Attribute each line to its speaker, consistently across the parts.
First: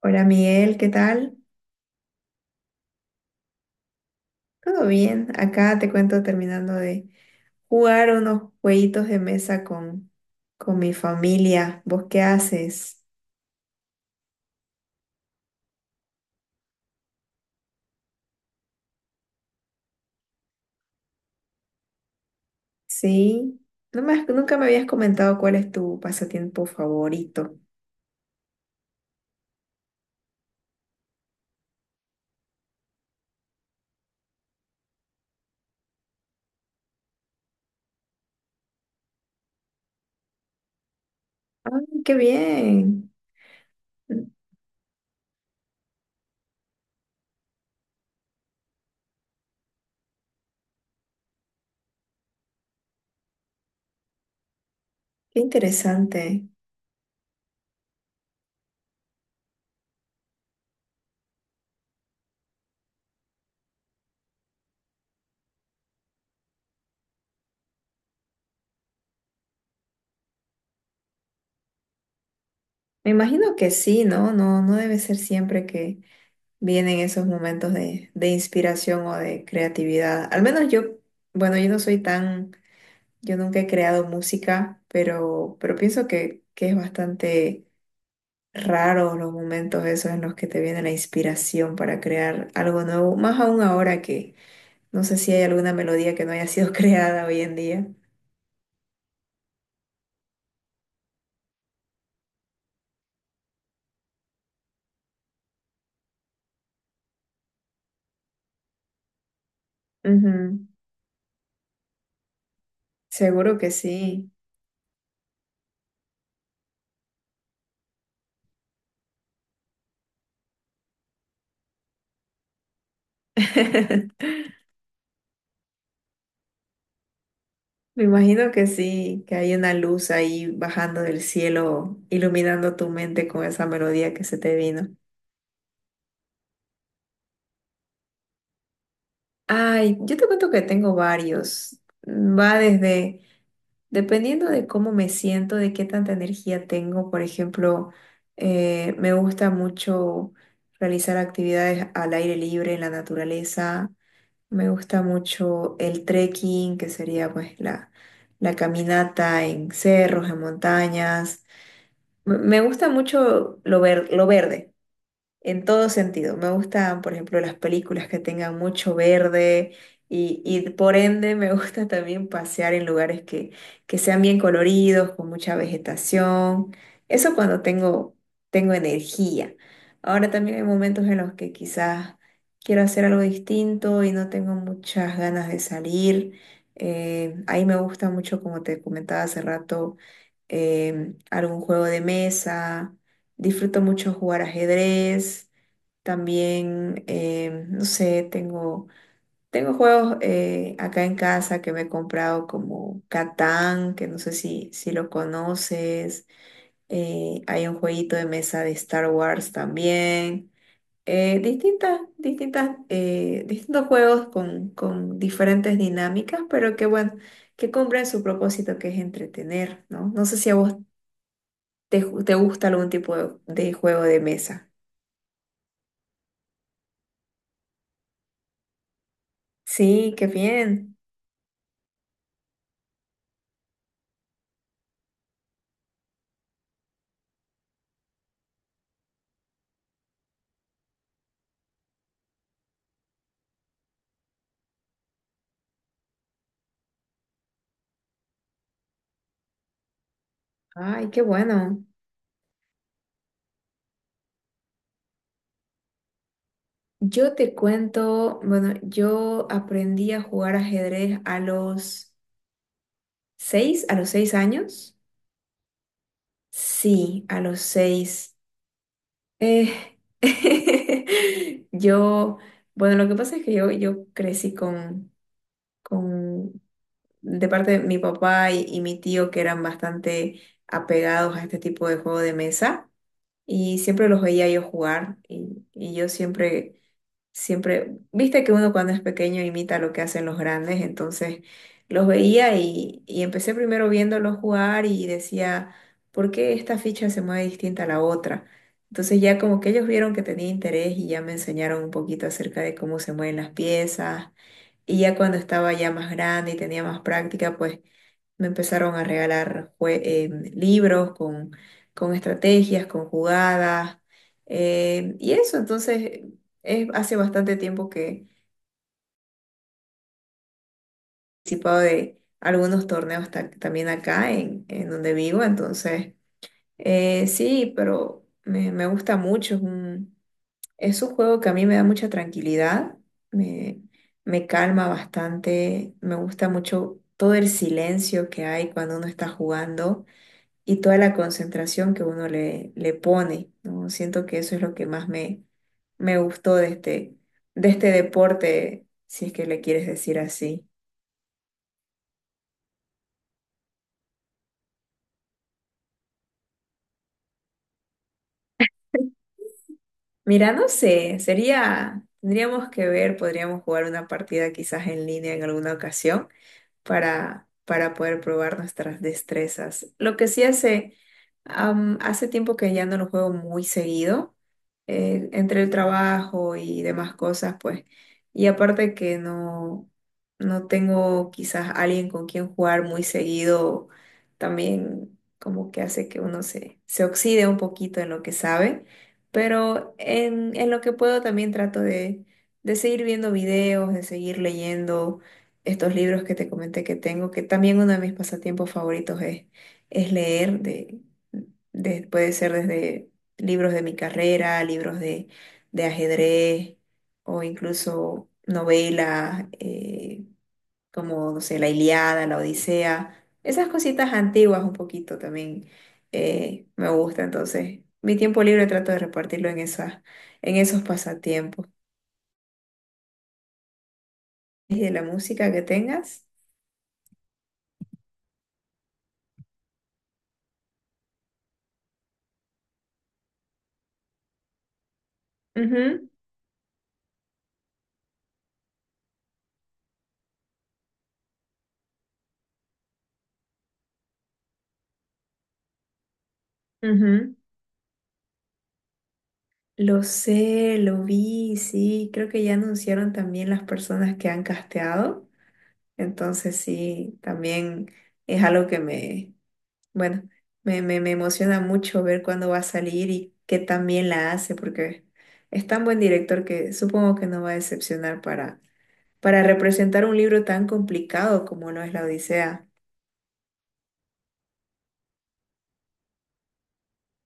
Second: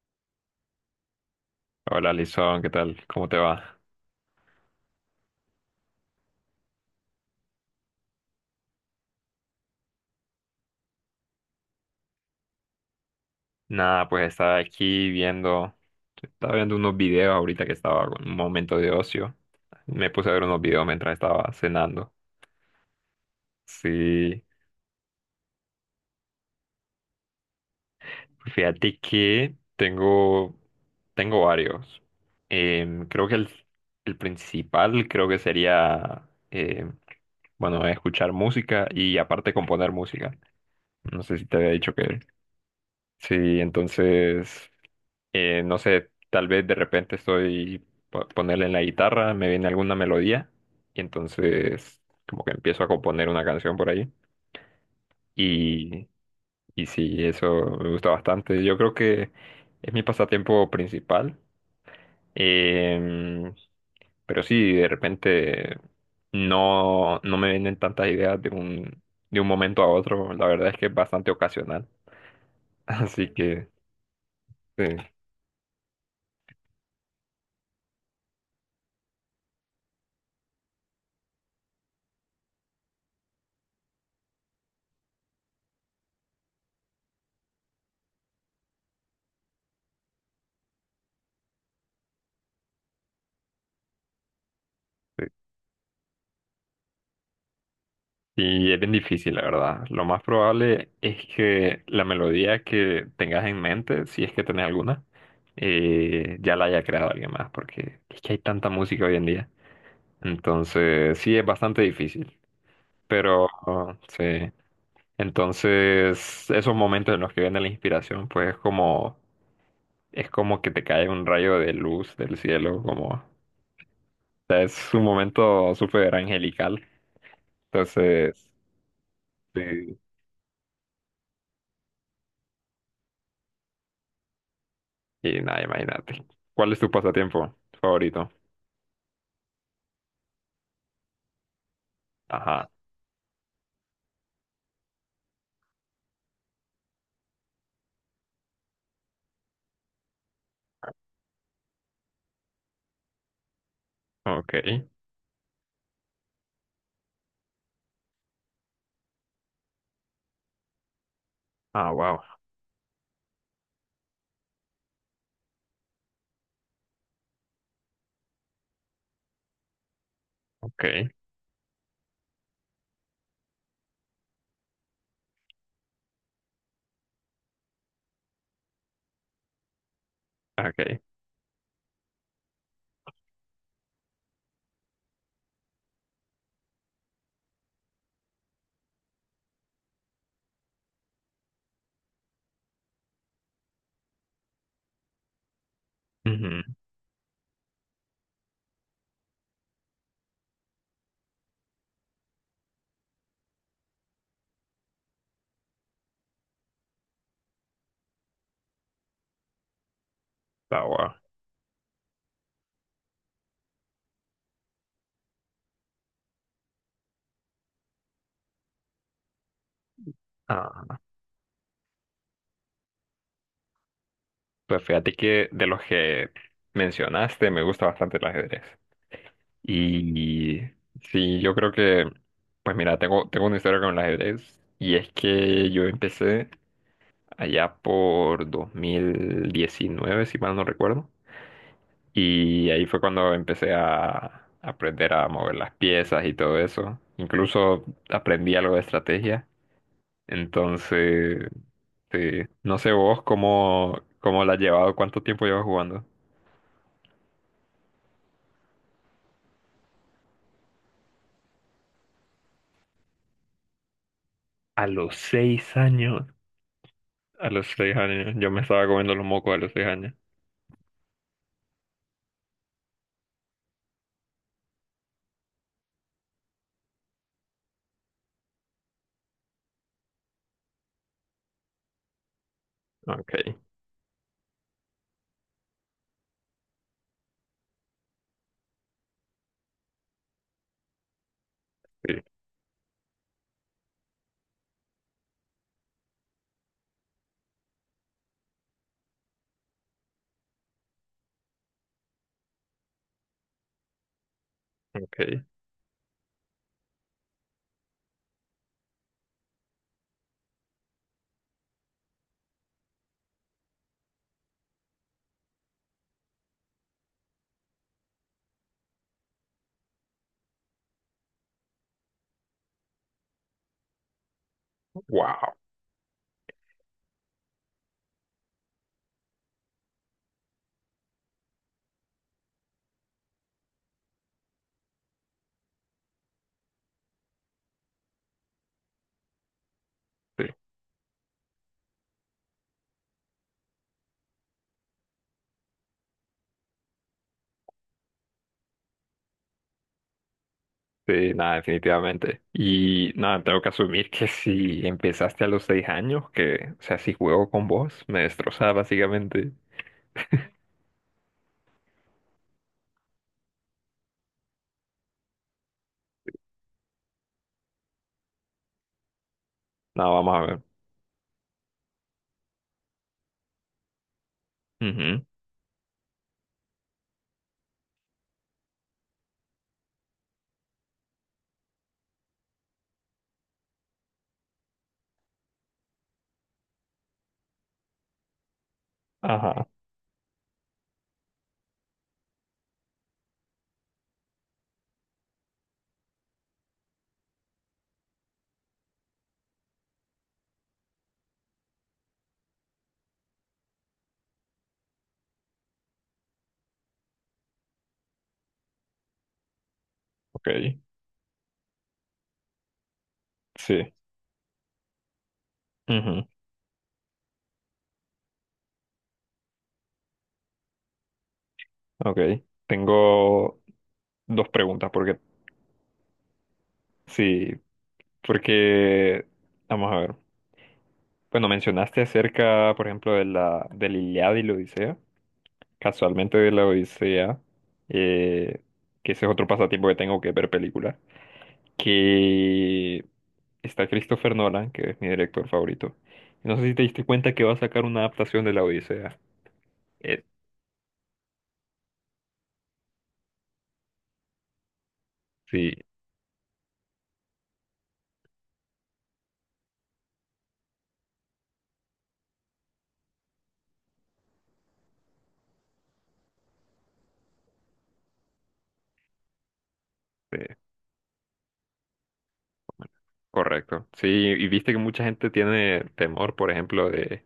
Speaker 1: Hola Miguel, ¿qué tal?
Speaker 2: Hola, Lizón, ¿qué tal? ¿Cómo te va?
Speaker 1: ¿Todo bien? Acá te cuento terminando de jugar unos jueguitos de mesa con mi familia. ¿Vos qué haces?
Speaker 2: Nada, pues estaba viendo unos videos ahorita que estaba en un momento de ocio. Me puse a ver unos videos mientras estaba cenando.
Speaker 1: Sí,
Speaker 2: Sí,
Speaker 1: nunca me habías comentado cuál es tu pasatiempo favorito.
Speaker 2: fíjate que tengo varios. Creo que el principal creo que sería, bueno, escuchar música y aparte componer música. No sé si te había dicho
Speaker 1: ¡Ay, qué
Speaker 2: que...
Speaker 1: bien!
Speaker 2: Sí,
Speaker 1: Qué
Speaker 2: entonces... no sé, tal vez de repente estoy ponerle en la guitarra, me viene alguna melodía y entonces como que empiezo a componer una canción por ahí. Y,
Speaker 1: interesante.
Speaker 2: y sí, eso me gusta bastante. Yo creo que es mi pasatiempo principal. Em, pero sí, de repente no me vienen tantas ideas de un momento a otro. La verdad es que es bastante ocasional.
Speaker 1: Me
Speaker 2: Así
Speaker 1: imagino
Speaker 2: que
Speaker 1: que sí, ¿no? No
Speaker 2: sí.
Speaker 1: debe ser siempre que vienen esos momentos de inspiración o de creatividad. Al menos yo, bueno, yo no soy tan. Yo nunca he creado música, pero pienso que es bastante raro los momentos esos en los que te viene la inspiración para crear algo nuevo, más aún ahora que no sé
Speaker 2: Sí.
Speaker 1: si hay alguna melodía que no haya sido creada hoy en día.
Speaker 2: Y es bien difícil, la verdad. Lo más probable es que la melodía que tengas en mente, si es que tenés alguna, ya la haya creado alguien más, porque es que hay tanta música hoy en día.
Speaker 1: Ujú.
Speaker 2: Entonces, sí, es bastante difícil. Pero,
Speaker 1: Seguro que
Speaker 2: oh, sí.
Speaker 1: sí.
Speaker 2: Entonces, esos momentos en los que viene la inspiración, pues es como que te cae un rayo de luz del cielo, como, o sea, es un momento súper angelical.
Speaker 1: Me
Speaker 2: Entonces,
Speaker 1: imagino que sí, que hay una
Speaker 2: sí.
Speaker 1: luz ahí bajando del cielo, iluminando tu mente con esa melodía que se te vino.
Speaker 2: Y nada, imagínate. ¿Cuál es tu pasatiempo favorito?
Speaker 1: Ay, yo te cuento que tengo varios. Va
Speaker 2: Ajá,
Speaker 1: desde... Dependiendo de cómo me siento, de qué tanta energía tengo, por ejemplo, me gusta mucho realizar actividades al aire libre, en la naturaleza. Me
Speaker 2: ok.
Speaker 1: gusta mucho el trekking, que sería pues la caminata en cerros, en montañas.
Speaker 2: Ah, wow,
Speaker 1: Me gusta mucho lo verde en todo sentido. Me gustan, por ejemplo, las películas que tengan mucho verde y por
Speaker 2: ok,
Speaker 1: ende me gusta también pasear en lugares que sean bien coloridos, con mucha vegetación. Eso cuando tengo energía. Ahora también hay
Speaker 2: ok.
Speaker 1: momentos en los que quizás quiero hacer algo distinto y no tengo muchas ganas de salir. Ahí me gusta mucho, como te comentaba hace rato, algún juego de mesa. Disfruto mucho jugar ajedrez.
Speaker 2: Ujú,
Speaker 1: También, no sé, tengo, tengo juegos acá en casa que me he comprado como Catán, que no sé si lo conoces. Hay un jueguito de mesa de Star Wars también.
Speaker 2: ah, wow.
Speaker 1: Distintos juegos con diferentes dinámicas, pero que bueno, que cumplen su propósito que es entretener, ¿no? No sé si a vos.
Speaker 2: Ah,
Speaker 1: Te gusta algún tipo de juego de mesa?
Speaker 2: pues fíjate que de los que mencionaste me gusta bastante el ajedrez.
Speaker 1: Sí, qué
Speaker 2: Y
Speaker 1: bien.
Speaker 2: sí, yo creo que, pues mira, tengo una historia con el ajedrez. Y es que yo empecé allá por 2019 si mal no recuerdo. Y ahí fue cuando empecé a aprender a mover las piezas y todo eso. Incluso aprendí algo de estrategia.
Speaker 1: Ay, qué
Speaker 2: Entonces,
Speaker 1: bueno.
Speaker 2: sí. No sé vos cómo la has llevado, cuánto tiempo llevas jugando.
Speaker 1: Yo te cuento, bueno, yo aprendí a jugar ajedrez a los a los seis
Speaker 2: A
Speaker 1: años.
Speaker 2: los seis años.
Speaker 1: Sí, a
Speaker 2: A
Speaker 1: los
Speaker 2: los seis años.
Speaker 1: seis.
Speaker 2: Yo me estaba comiendo los mocos a los
Speaker 1: Eh,
Speaker 2: 6 años.
Speaker 1: yo, bueno, lo que pasa es que yo crecí con, de parte de mi papá y mi tío que eran bastante apegados a este tipo de juego de mesa.
Speaker 2: Okay,
Speaker 1: Y siempre los veía yo jugar y siempre, viste que uno cuando es pequeño imita lo que hacen los grandes, entonces los
Speaker 2: sí,
Speaker 1: veía y empecé primero viéndolos jugar y decía, ¿por qué esta ficha se mueve distinta a la otra? Entonces ya como que ellos vieron que tenía interés y ya me enseñaron un poquito acerca de cómo se mueven las piezas. Y ya cuando
Speaker 2: okay.
Speaker 1: estaba ya más grande y tenía más práctica, pues me empezaron a regalar libros con estrategias, con jugadas, y eso, entonces, es, hace bastante tiempo que he participado de algunos torneos también acá en donde vivo,
Speaker 2: Wow.
Speaker 1: entonces, sí, pero me gusta mucho, es un juego que a mí me da mucha tranquilidad, me, me calma bastante, me gusta mucho todo el silencio que hay cuando uno está jugando
Speaker 2: Sí,
Speaker 1: y toda la concentración que uno le pone, ¿no? Siento que eso es lo que más me gustó de este deporte, si es que le quieres decir así.
Speaker 2: sí, nada, definitivamente. Y nada, tengo que asumir que si empezaste a los 6 años, que, o sea, si juego con vos, me destrozaba básicamente.
Speaker 1: Mira, no sé, sería, tendríamos que ver, podríamos jugar una partida quizás en línea en alguna ocasión. Para para poder probar nuestras destrezas.
Speaker 2: No,
Speaker 1: Lo que
Speaker 2: vamos a
Speaker 1: sí
Speaker 2: ver.
Speaker 1: hace, hace tiempo que ya no lo juego muy seguido,
Speaker 2: Ujú,
Speaker 1: entre el trabajo y demás cosas, pues, y aparte que no tengo quizás alguien con quien jugar muy seguido, también como que hace que uno se oxide un poquito en lo que sabe,
Speaker 2: ajá,
Speaker 1: pero en lo que puedo también trato de seguir viendo videos, de seguir leyendo estos libros que te comenté que tengo, que también uno de mis pasatiempos favoritos es leer, puede ser desde libros de mi carrera, libros de ajedrez o incluso novelas
Speaker 2: ok.
Speaker 1: como, no sé, La Ilíada, La Odisea, esas
Speaker 2: Sí,
Speaker 1: cositas antiguas un poquito también.
Speaker 2: ujú.
Speaker 1: Me gusta, entonces mi tiempo libre trato de repartirlo en esas, en esos pasatiempos.
Speaker 2: Ok. Tengo dos
Speaker 1: ¿Y
Speaker 2: preguntas
Speaker 1: de la
Speaker 2: porque,
Speaker 1: música que tengas?
Speaker 2: sí, porque, vamos a ver. Bueno, mencionaste acerca, por ejemplo, del Iliada y la Odisea.
Speaker 1: Ujú,
Speaker 2: Casualmente de la Odisea, eh, que ese es otro pasatiempo que tengo que es ver películas. Que está Christopher Nolan, que es mi director favorito. No sé si te diste cuenta
Speaker 1: ujú.
Speaker 2: que va a sacar una adaptación de la Odisea.
Speaker 1: Lo
Speaker 2: Eh,
Speaker 1: sé, lo vi, sí, creo que ya anunciaron también las personas que han casteado,
Speaker 2: sí.
Speaker 1: entonces sí, también es algo que me, bueno, me emociona mucho ver cuándo va a salir y qué también la hace, porque es tan buen director que supongo que no va a decepcionar para representar un libro
Speaker 2: Sí.
Speaker 1: tan complicado como lo es la Odisea.
Speaker 2: Correcto. Sí, y viste que mucha gente tiene temor, por ejemplo, de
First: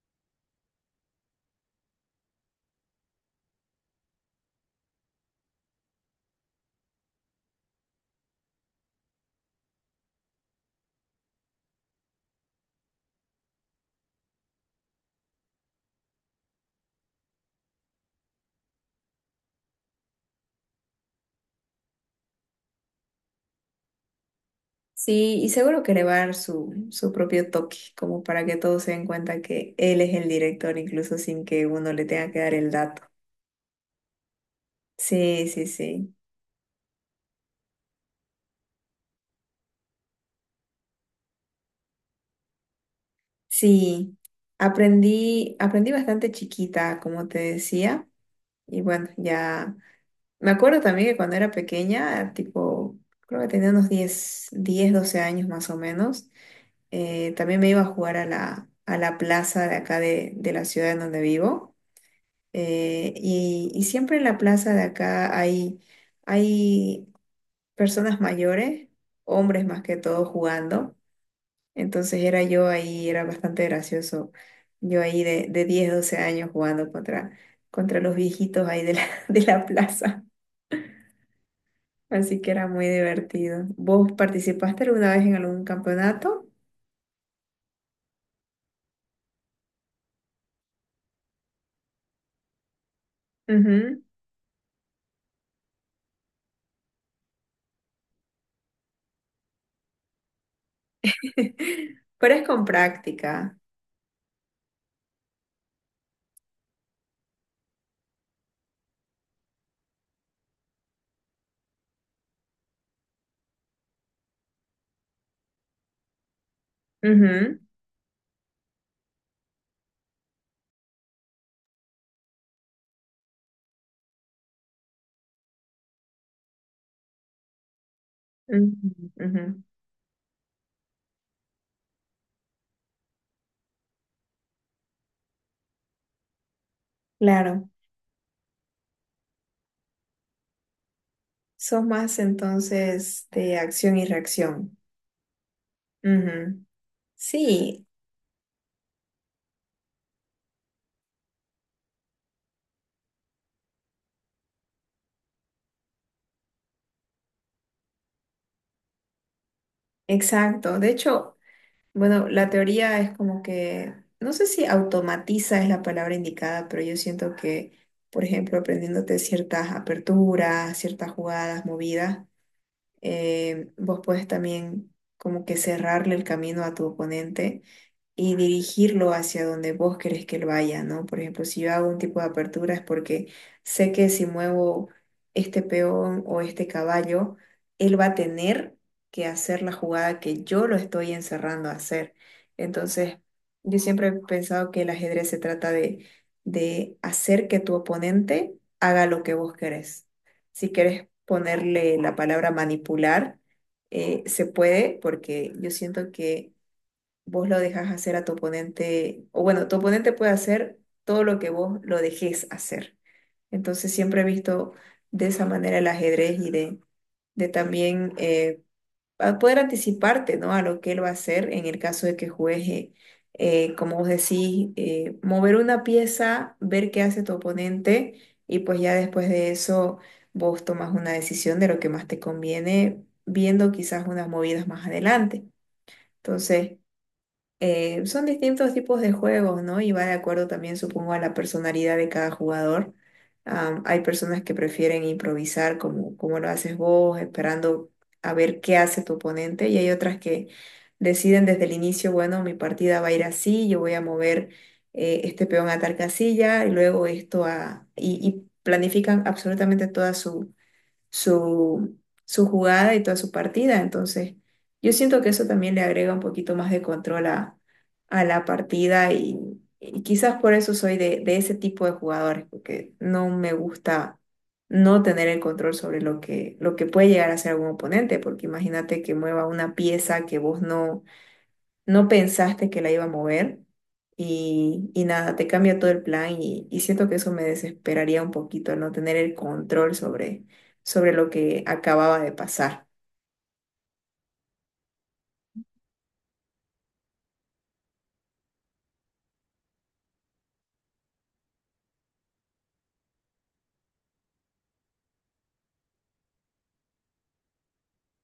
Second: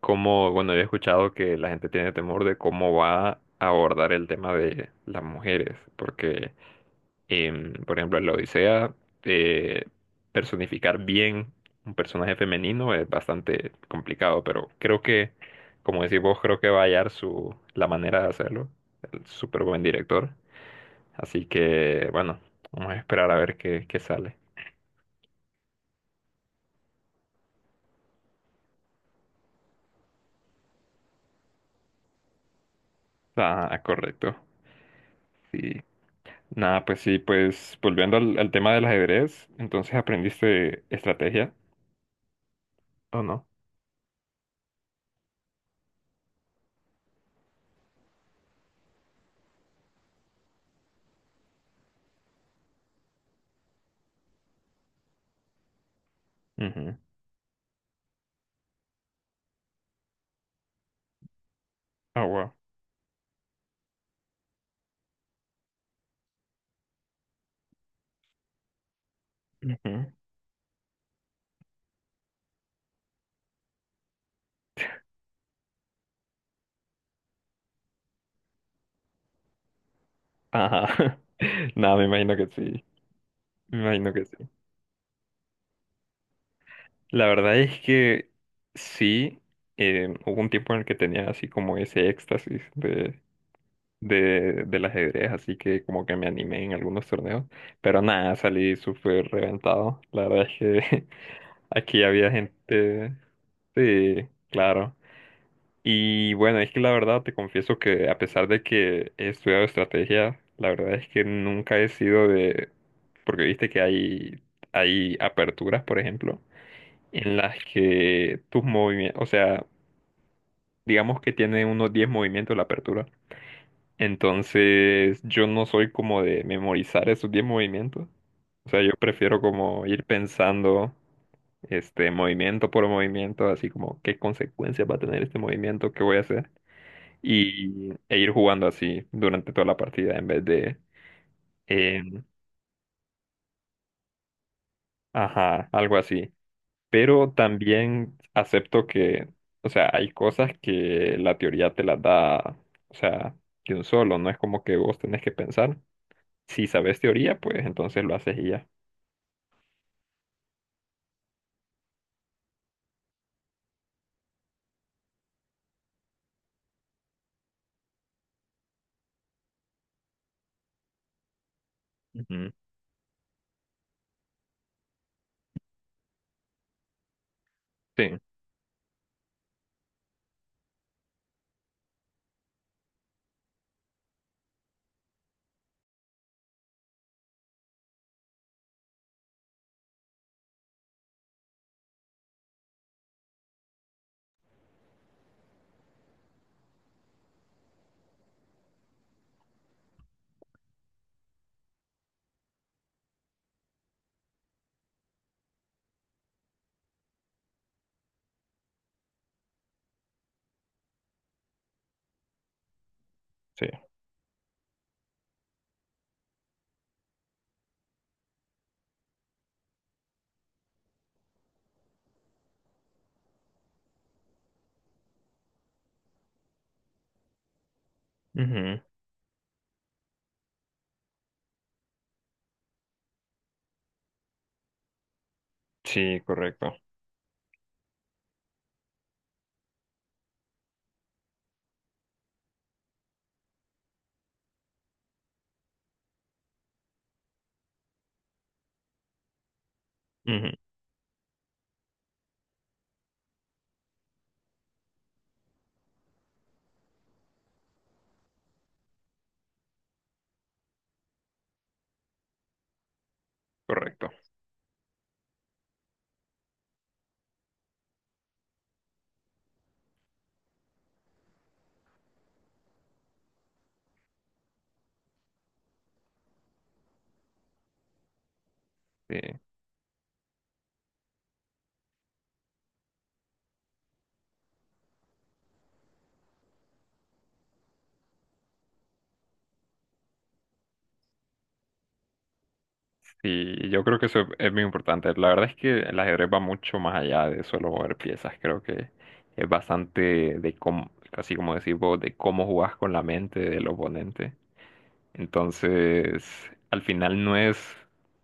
Speaker 2: cómo, bueno, yo he escuchado que la gente tiene temor de cómo va a abordar el tema de las mujeres, porque, por ejemplo, en la Odisea, eh, personificar bien un personaje femenino es bastante complicado, pero creo que, como decís vos, creo que va a hallar la manera de hacerlo, el súper buen director. Así que, bueno, vamos a esperar a ver qué sale.
Speaker 1: Sí, y seguro que le va a dar su propio toque, como para que todos se den cuenta que él es el director, incluso sin que uno le tenga que dar el dato.
Speaker 2: Ah, correcto.
Speaker 1: Sí, sí,
Speaker 2: Sí.
Speaker 1: sí.
Speaker 2: Nada, pues sí, pues volviendo al tema del ajedrez, entonces aprendiste estrategia, ¿o no?
Speaker 1: Sí, aprendí bastante chiquita, como te decía, y bueno, ya me acuerdo también que cuando era pequeña, tipo, creo que tenía unos 10, 12 años más o menos,
Speaker 2: Ujú.
Speaker 1: también me iba a jugar a a la plaza de acá de la ciudad en donde vivo.
Speaker 2: Ah, wow.
Speaker 1: Y siempre en la plaza de acá hay personas mayores, hombres más que
Speaker 2: Ujú.
Speaker 1: todo jugando. Entonces era yo ahí, era bastante gracioso. Yo ahí de 10 12 años jugando contra los viejitos ahí de la, de la plaza.
Speaker 2: Ajá. Nada, me imagino
Speaker 1: Así
Speaker 2: que
Speaker 1: que era
Speaker 2: sí.
Speaker 1: muy divertido.
Speaker 2: Me imagino
Speaker 1: ¿Vos
Speaker 2: que sí.
Speaker 1: participaste alguna vez en algún campeonato?
Speaker 2: La verdad es que sí, hubo un tiempo en el que tenía así como ese éxtasis
Speaker 1: Ujú.
Speaker 2: del ajedrez, así que como que me animé en algunos torneos, pero nada, salí súper reventado. La verdad es que Aquí había
Speaker 1: Pero es con
Speaker 2: gente.
Speaker 1: práctica.
Speaker 2: Sí, claro. Y bueno, es que la verdad te confieso que a pesar de que he estudiado estrategia, la verdad es que nunca he sido de... Porque viste que hay aperturas, por ejemplo, en las
Speaker 1: Ujú,
Speaker 2: que tus movimientos, o sea, digamos que tiene unos 10 movimientos la apertura. Entonces, yo no soy como de memorizar esos 10 movimientos. O sea,
Speaker 1: ujú,
Speaker 2: yo prefiero
Speaker 1: ujú.
Speaker 2: como ir pensando, este, movimiento por movimiento, así como qué consecuencias va a tener este movimiento, qué voy a hacer.
Speaker 1: Claro.
Speaker 2: E ir jugando así durante toda la partida en vez de,
Speaker 1: Sos
Speaker 2: eh,
Speaker 1: más entonces de acción y reacción.
Speaker 2: ajá, algo así.
Speaker 1: Ujú.
Speaker 2: Pero
Speaker 1: Sí,
Speaker 2: también acepto que, o sea, hay cosas que la teoría te las da, o sea, de un solo, no es como que vos tenés que pensar. Si sabes teoría, pues entonces lo haces y ya.
Speaker 1: exacto. De hecho, bueno, la teoría es como que, no sé si automatiza es la palabra indicada, pero yo siento que, por ejemplo, aprendiéndote ciertas aperturas, ciertas jugadas, movidas.
Speaker 2: Ujú,
Speaker 1: Vos puedes también como que cerrarle el camino a tu oponente
Speaker 2: sí,
Speaker 1: y dirigirlo hacia donde vos querés que él vaya, ¿no? Por ejemplo, si yo hago un tipo de apertura es porque sé que si muevo este peón o este caballo, él va a tener que hacer la jugada que yo lo estoy encerrando a hacer. Entonces, yo siempre he pensado que el ajedrez se trata de hacer que tu oponente haga lo que vos querés si quieres ponerle la palabra manipular, se puede porque yo siento que vos lo dejas hacer a tu oponente, o bueno, tu oponente puede hacer todo lo que vos lo dejes hacer.
Speaker 2: sí.
Speaker 1: Entonces siempre he visto de esa manera el ajedrez y de también a poder anticiparte, ¿no? A lo que él va a hacer en el caso de que juegue, como vos decís, mover una pieza, ver qué hace tu oponente y pues
Speaker 2: Ujú,
Speaker 1: ya después de eso vos tomas una decisión de lo que más te conviene, viendo quizás unas movidas más adelante.
Speaker 2: sí, correcto.
Speaker 1: Entonces, son distintos tipos de juegos, ¿no? Y va de acuerdo también, supongo, a la personalidad de cada jugador. Hay personas que prefieren improvisar como, como lo haces vos, esperando a ver qué hace tu oponente, y hay otras que
Speaker 2: Ujú,
Speaker 1: deciden desde el inicio, bueno, mi partida va a ir así, yo voy a mover este peón a tal casilla, y luego esto a... y planifican absolutamente toda su, su jugada y toda su partida.
Speaker 2: correcto.
Speaker 1: Entonces, yo siento que eso también le agrega un poquito más de control a la partida y quizás por eso soy de ese tipo de jugadores, porque no me gusta no tener el control sobre lo que puede llegar a ser algún oponente, porque imagínate que
Speaker 2: Sí,
Speaker 1: mueva una pieza que vos no pensaste que la iba a mover y nada, te cambia todo el plan y siento que eso me desesperaría un poquito, el no tener el control sobre lo que acababa de pasar.
Speaker 2: sí, yo creo que eso es muy importante. La verdad es que el ajedrez va mucho más allá de solo mover piezas. Creo que es bastante de cómo, casi como decir vos, de cómo jugás con la mente del oponente. Entonces, al final no es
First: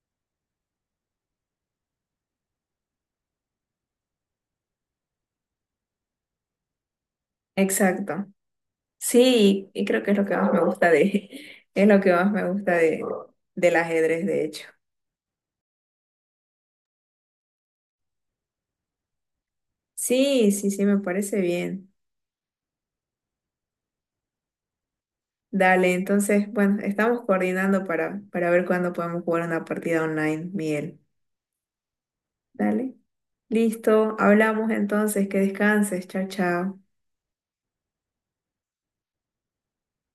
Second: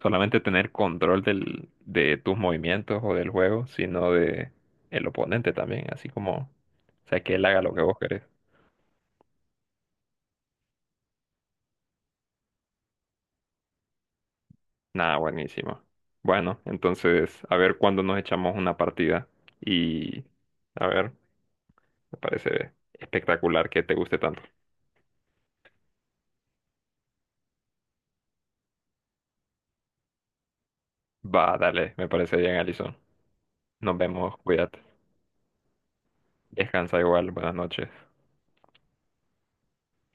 Speaker 2: solamente tener control de tus movimientos o del juego, sino de el oponente también, así como, o sea, que él haga lo que vos querés.
Speaker 1: Exacto. Sí, y creo que es lo que más me gusta de, es lo que más me gusta de, del ajedrez, de hecho.
Speaker 2: Nada, buenísimo. Bueno, entonces, a ver cuándo nos echamos una partida y,
Speaker 1: Sí, sí, sí,
Speaker 2: a
Speaker 1: me
Speaker 2: ver,
Speaker 1: parece bien.
Speaker 2: me parece espectacular que te guste tanto.
Speaker 1: Dale, entonces, bueno, estamos coordinando para para ver cuándo podemos jugar una partida online, Miguel.
Speaker 2: Va, dale, me parece bien,
Speaker 1: Dale.
Speaker 2: Alison. Nos
Speaker 1: Listo,
Speaker 2: vemos,
Speaker 1: hablamos
Speaker 2: cuídate.
Speaker 1: entonces, que descanses, chao, chao.
Speaker 2: Descansa igual, buenas noches.